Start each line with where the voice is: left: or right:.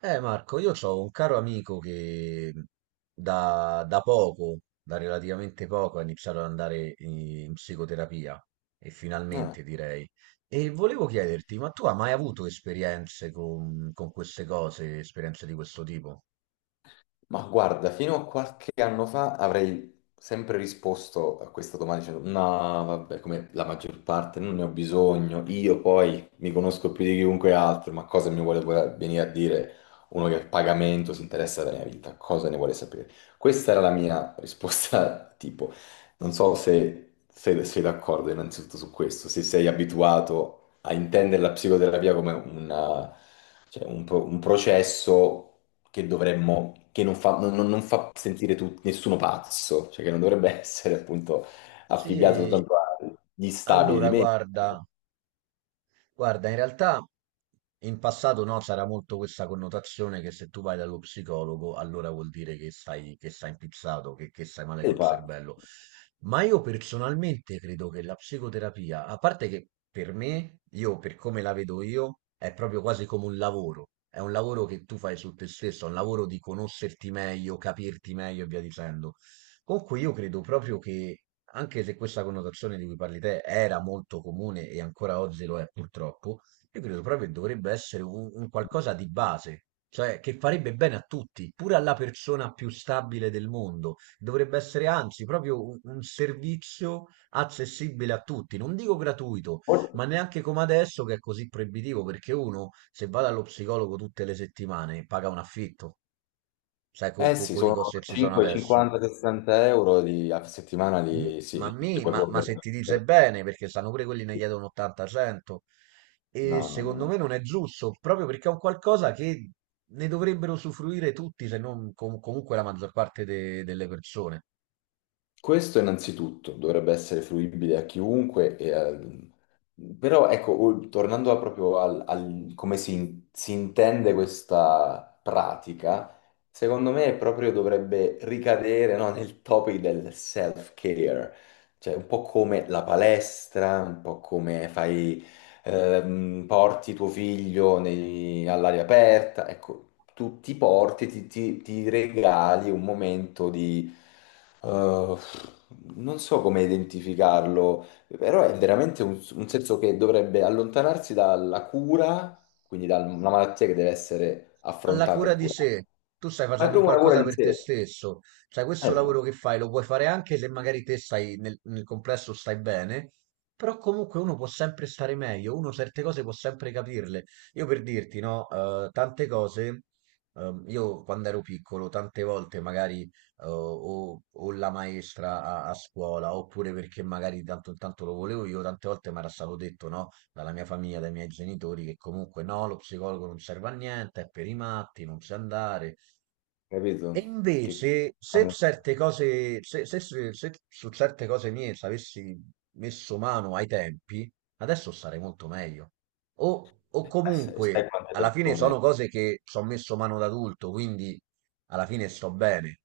right: Marco, io ho un caro amico che da relativamente poco, ha iniziato ad andare in psicoterapia e
left: Ah,
right: finalmente direi. E volevo chiederti, ma tu hai mai avuto esperienze con queste cose, esperienze di questo tipo?
left: ma guarda, fino a qualche anno fa avrei sempre risposto a questa domanda dicendo no, vabbè, come la maggior parte, non ne ho bisogno. Io poi mi conosco più di chiunque altro, ma cosa mi vuole venire a dire uno che a pagamento si interessa della mia vita, cosa ne vuole sapere? Questa era la mia risposta, tipo, non so se se sei d'accordo innanzitutto su questo, se sei abituato a intendere la psicoterapia come una... Cioè, un, un processo che dovremmo, che non fa, non fa sentire nessuno pazzo, cioè che non dovrebbe essere appunto affibbiato
right: Sì,
left: soltanto agli stabili di
right: allora
left: me.
right: guarda, Guarda, in realtà in passato no, c'era molto questa connotazione che se tu vai dallo psicologo allora vuol dire che stai impizzato, che stai male
left: E
right: col
left: pazzi.
right: cervello. Ma io personalmente credo che la psicoterapia, a parte che per me, io per come la vedo io, è proprio quasi come un lavoro. È un lavoro che tu fai su te stesso, è un lavoro di conoscerti meglio, capirti meglio e via dicendo. Con cui io credo proprio che anche se questa connotazione di cui parli te era molto comune e ancora oggi lo è purtroppo, io credo proprio che dovrebbe essere un qualcosa di base, cioè che farebbe bene a tutti, pure alla persona più stabile del mondo. Dovrebbe essere anzi proprio un servizio accessibile a tutti, non dico gratuito, ma neanche come adesso che è così proibitivo, perché uno se va dallo psicologo tutte le settimane paga un affitto, sai,
left: Eh sì,
right: con i
left: sono
right: costi che ci sono
left: 5,
right: adesso.
left: 50, 60 € a settimana
right: Mm,
left: di... Sì,
right: Ma,
left: non li
right: mi,
left: puoi
right: ma, ma
left: proprio...
right: se ti dice
left: perdere.
right: bene, perché sanno pure quelli ne chiedono 80-100, e
left: No, no, no,
right: secondo
left: no.
right: me non è giusto, proprio perché è un qualcosa che ne dovrebbero usufruire tutti, se non comunque la maggior parte delle persone.
left: Questo innanzitutto dovrebbe essere fruibile a chiunque, però ecco, tornando a proprio al, come si intende questa pratica, secondo me proprio dovrebbe ricadere, no, nel topic del self-care, cioè un po' come la palestra, un po' come fai porti tuo figlio all'aria aperta, ecco, tu ti porti, ti regali un momento di... eh, non so come identificarlo, però è veramente un senso che dovrebbe allontanarsi dalla cura, quindi da una malattia che deve essere
right: Alla
left: affrontata
right: cura
left: e
right: di
left: curata.
right: sé. Tu stai
left: Ma è
right: facendo un
left: proprio una cura
right: qualcosa
left: di
right: per te
left: sé.
right: stesso, cioè questo lavoro
left: Esatto,
right: che fai lo puoi fare anche se magari te stai nel complesso stai bene, però comunque uno può sempre stare meglio, uno certe cose può sempre capirle. Io per dirti, no, tante cose, io quando ero piccolo, tante volte magari o la maestra a scuola, oppure perché magari tanto intanto lo volevo io, tante volte mi era stato detto, no? Dalla mia famiglia, dai miei genitori, che comunque no, lo psicologo non serve a niente, è per i matti, non sa andare, e
left: capito? Che...
right: invece, se certe cose, se su certe cose mie ci avessi messo mano ai tempi, adesso sarei molto meglio. O comunque,
left: sai quante
right: alla fine sono
left: persone...
right: cose che ci ho messo mano da adulto, quindi alla fine sto bene.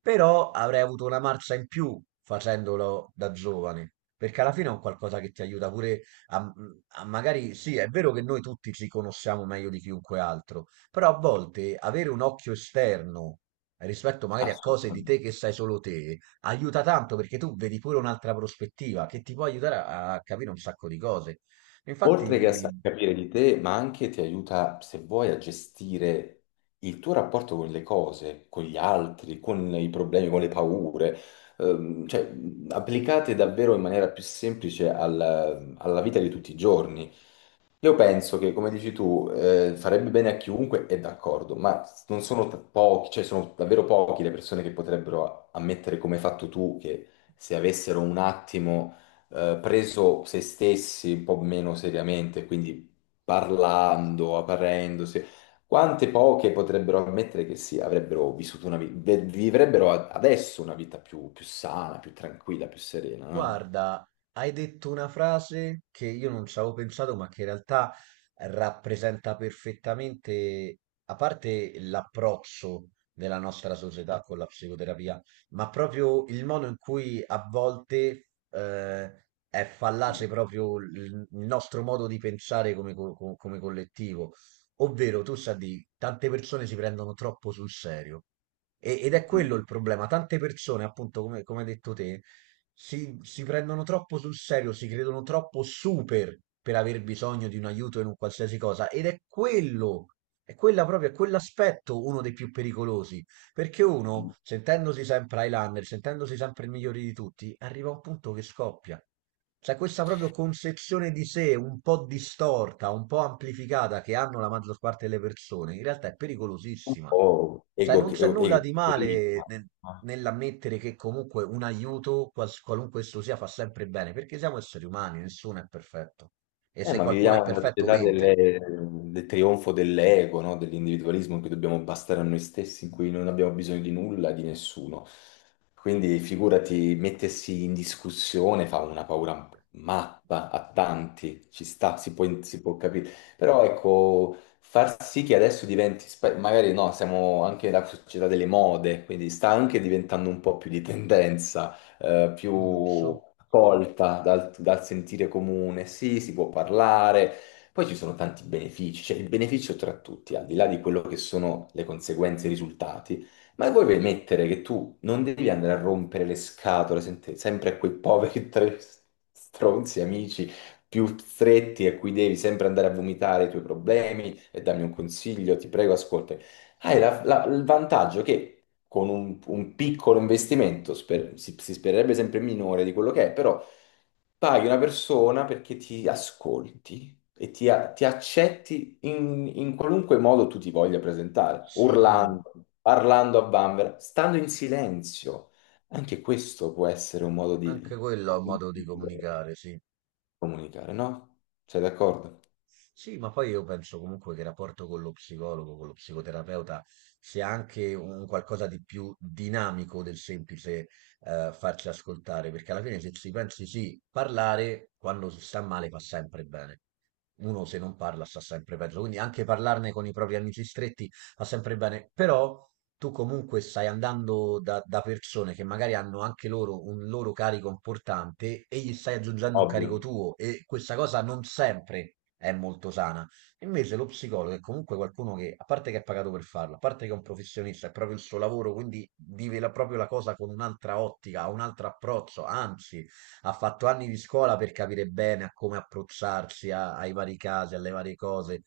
right: Però avrei avuto una marcia in più facendolo da giovane, perché alla fine è un qualcosa che ti aiuta pure a, a magari, sì, è vero che noi tutti ci conosciamo meglio di chiunque altro, però a volte avere un occhio esterno rispetto magari a cose di te
left: Assolutamente.
right: che sai solo te, aiuta tanto perché tu vedi pure un'altra prospettiva che ti può aiutare a capire un sacco di cose.
left: Oltre che a
right: Infatti,
left: capire di te, ma anche ti aiuta, se vuoi, a gestire il tuo rapporto con le cose, con gli altri, con i problemi, con le paure, applicate davvero in maniera più semplice alla vita di tutti i giorni. Io penso che, come dici tu, farebbe bene a chiunque, è d'accordo, ma non sono pochi, cioè sono davvero pochi le persone che potrebbero ammettere come hai fatto tu, che se avessero un attimo preso se stessi un po' meno seriamente, quindi parlando, aprendosi, quante poche potrebbero ammettere che sì, avrebbero vissuto una vita, vivrebbero adesso una vita più, più sana, più tranquilla, più serena, no?
right: guarda, hai detto una frase che io non ci avevo pensato, ma che in realtà rappresenta perfettamente, a parte l'approccio della nostra società con la psicoterapia, ma proprio il modo in cui a volte è fallace proprio il nostro modo di pensare come, come collettivo. Ovvero, tu sai, di tante persone si prendono troppo sul serio. Ed è quello il problema. Tante persone, appunto, come hai detto te, si prendono troppo sul serio, si credono troppo super per aver bisogno di un aiuto in un qualsiasi cosa. Ed è quello, è quella proprio, è quell'aspetto uno dei più pericolosi. Perché uno,
left: Mm.
right: sentendosi sempre Highlander, sentendosi sempre il migliore di tutti, arriva a un punto che scoppia. C'è questa proprio concezione di sé un po' distorta, un po' amplificata che hanno la maggior parte delle persone, in realtà è
left: Un
right: pericolosissima.
left: po'
right: Cioè,
left: ego,
right: non c'è nulla di male
left: egocentrismo.
right: nell'ammettere che comunque un aiuto, qualunque esso sia, fa sempre bene, perché siamo esseri umani, nessuno è perfetto. E se
left: Ma
right: qualcuno è
left: viviamo in una
right: perfetto,
left: società
right: mente.
left: del trionfo dell'ego, no? Dell'individualismo in cui dobbiamo bastare a noi stessi, in cui non abbiamo bisogno di nulla, di nessuno. Quindi figurati, mettersi in discussione fa una paura matta a tanti, ci sta, si può capire. Però ecco, far sì che adesso diventi, magari no, siamo anche la società delle mode, quindi sta anche diventando un po' più di tendenza, più
right: Il lusso?
left: accolta dal, dal sentire comune, sì, si può parlare. Poi ci sono tanti benefici, cioè il beneficio tra tutti, al di là di quello che sono le conseguenze e i risultati, ma vuoi permettere che tu non devi andare a rompere le scatole sempre a quei poveri tre stronzi amici più stretti a cui devi sempre andare a vomitare i tuoi problemi e dammi un consiglio, ti prego, ascolta. Hai il vantaggio che con un piccolo investimento, si spererebbe sempre minore di quello che è, però paghi una persona perché ti ascolti e ti accetti in, in qualunque modo tu ti voglia presentare,
right: Sì,
left: urlando, parlando a bambera, stando in silenzio. Anche questo può essere un modo di
right: anche quello è un modo di
left: comunicare,
right: comunicare, sì.
left: comunicare, no? Sei d'accordo?
right: Sì, ma poi io penso comunque che il rapporto con lo psicologo, con lo psicoterapeuta, sia anche un qualcosa di più dinamico del semplice farci ascoltare, perché alla fine se ci pensi sì, parlare quando si sta male fa sempre bene. Uno se non parla sta sempre peggio, quindi anche parlarne con i propri amici stretti va sempre bene, però tu comunque stai andando da persone che magari hanno anche loro un loro carico importante e gli stai aggiungendo un carico
left: Ovvio.
right: tuo e questa cosa non sempre è molto sana. Invece lo psicologo è comunque qualcuno che, a parte che è pagato per farlo, a parte che è un professionista, è proprio il suo lavoro, quindi vive proprio la cosa con un'altra ottica, ha un altro approccio, anzi ha fatto anni di scuola per capire bene a come approcciarsi ai vari casi, alle varie cose.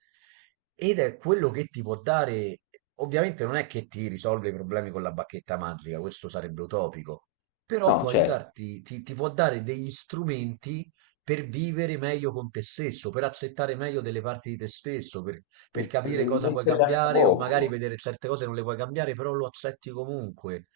right: Ed è quello che ti può dare, ovviamente non è che ti risolve i problemi con la bacchetta magica, questo sarebbe utopico, però
left: No,
right: può
left: certo,
right: aiutarti, ti può dare degli strumenti per vivere meglio con te stesso, per accettare meglio delle parti di te stesso, per
left: per
right: capire cosa puoi
left: metterla a
right: cambiare o magari
left: fuoco,
right: vedere certe cose non le puoi cambiare, però lo accetti comunque.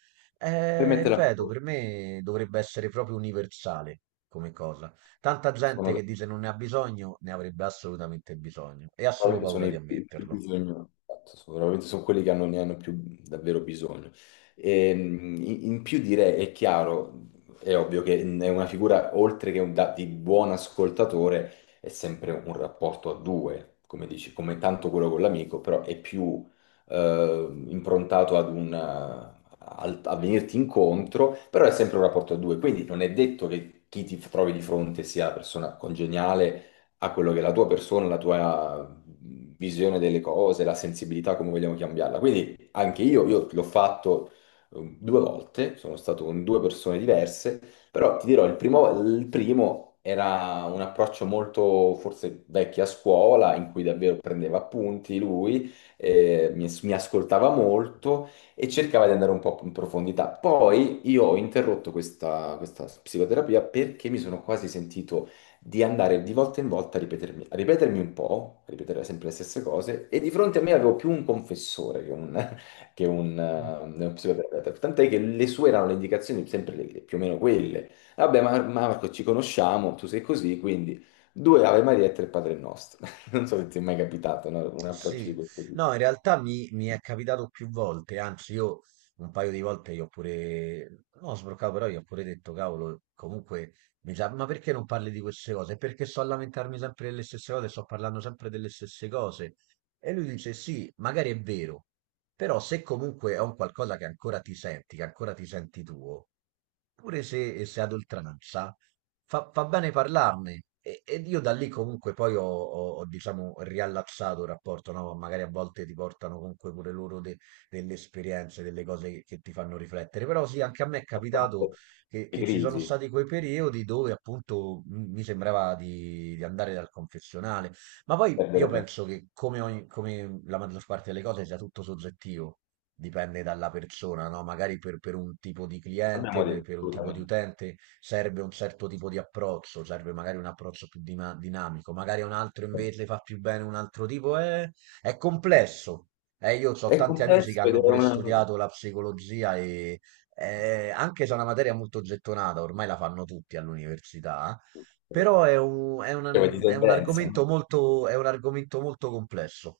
left: per metterla a
right: Ripeto,
left: fuoco.
right: per me dovrebbe essere proprio universale come cosa. Tanta gente
left: Sono,
right: che dice non ne ha bisogno, ne avrebbe assolutamente bisogno e ha solo
left: sicuramente sono
right: paura di
left: i più
right: ammetterlo.
left: bisogno, esatto, veramente sono quelli che hanno, ne hanno più davvero bisogno. E, in più direi, è chiaro, è ovvio che è una figura, oltre che di buon ascoltatore, è sempre un rapporto a due, come dici, come tanto quello con l'amico, però è più improntato ad un, a venirti incontro, però è sempre un rapporto a due, quindi non è detto che chi ti trovi di fronte sia una persona congeniale a quello che è la tua persona, la tua visione delle cose, la sensibilità, come vogliamo cambiarla. Quindi anche io l'ho fatto due volte, sono stato con due persone diverse, però ti dirò, il primo era un approccio molto forse vecchio a scuola, in cui davvero prendeva appunti lui, mi ascoltava molto e cercava di andare un po' in profondità. Poi io ho interrotto questa psicoterapia perché mi sono quasi sentito di andare di volta in volta a ripetermi, a ripetere sempre le stesse cose, e di fronte a me avevo più un confessore che un, che un,
right: Mm.
left: uno psicoterapeuta, tant'è che le sue erano le indicazioni sempre più o meno quelle. Vabbè, ma Marco, ci conosciamo, tu sei così, quindi due Ave Maria e tre Padre Nostro. Non so se ti è mai capitato, no, un approccio di
right: Sì,
left: questo tipo.
right: no, in realtà mi è capitato più volte, anzi io un paio di volte io ho pure, no, sbroccato, però io ho pure detto, cavolo, comunque, mi sa, ma perché non parli di queste cose? Perché sto a lamentarmi sempre delle stesse cose, sto parlando sempre delle stesse cose. E lui dice, sì, magari è vero. Però se comunque è un qualcosa che ancora ti senti, che ancora ti senti tuo, pure se, se ad oltranza, fa bene parlarne. Ed io da lì comunque poi diciamo, riallacciato il rapporto, no? Magari a volte ti portano comunque pure loro delle esperienze, delle cose che ti fanno riflettere. Però sì, anche a me è capitato
left: Le
right: che ci sono
left: crisi,
right: stati quei periodi dove appunto mi sembrava di andare dal confessionale. Ma poi io
left: perdere tempo.
right: penso che come, come la maggior parte delle cose sia tutto soggettivo, dipende dalla persona, no? Magari per un tipo di cliente,
left: Abbiamo detto,
right: per un tipo di
left: assolutamente.
right: utente serve un certo tipo di approccio, serve magari un approccio più dinamico, magari a un altro invece fa più bene un altro tipo, è complesso. Io ho
left: È
right: tanti amici che
left: complesso ed
right: hanno
left: è
right: pure
left: una...
right: studiato la psicologia e anche se è una materia molto gettonata, ormai la fanno tutti all'università però è
left: Cioè, di
right: è un
left: tendenza, no?
right: argomento è un argomento molto complesso.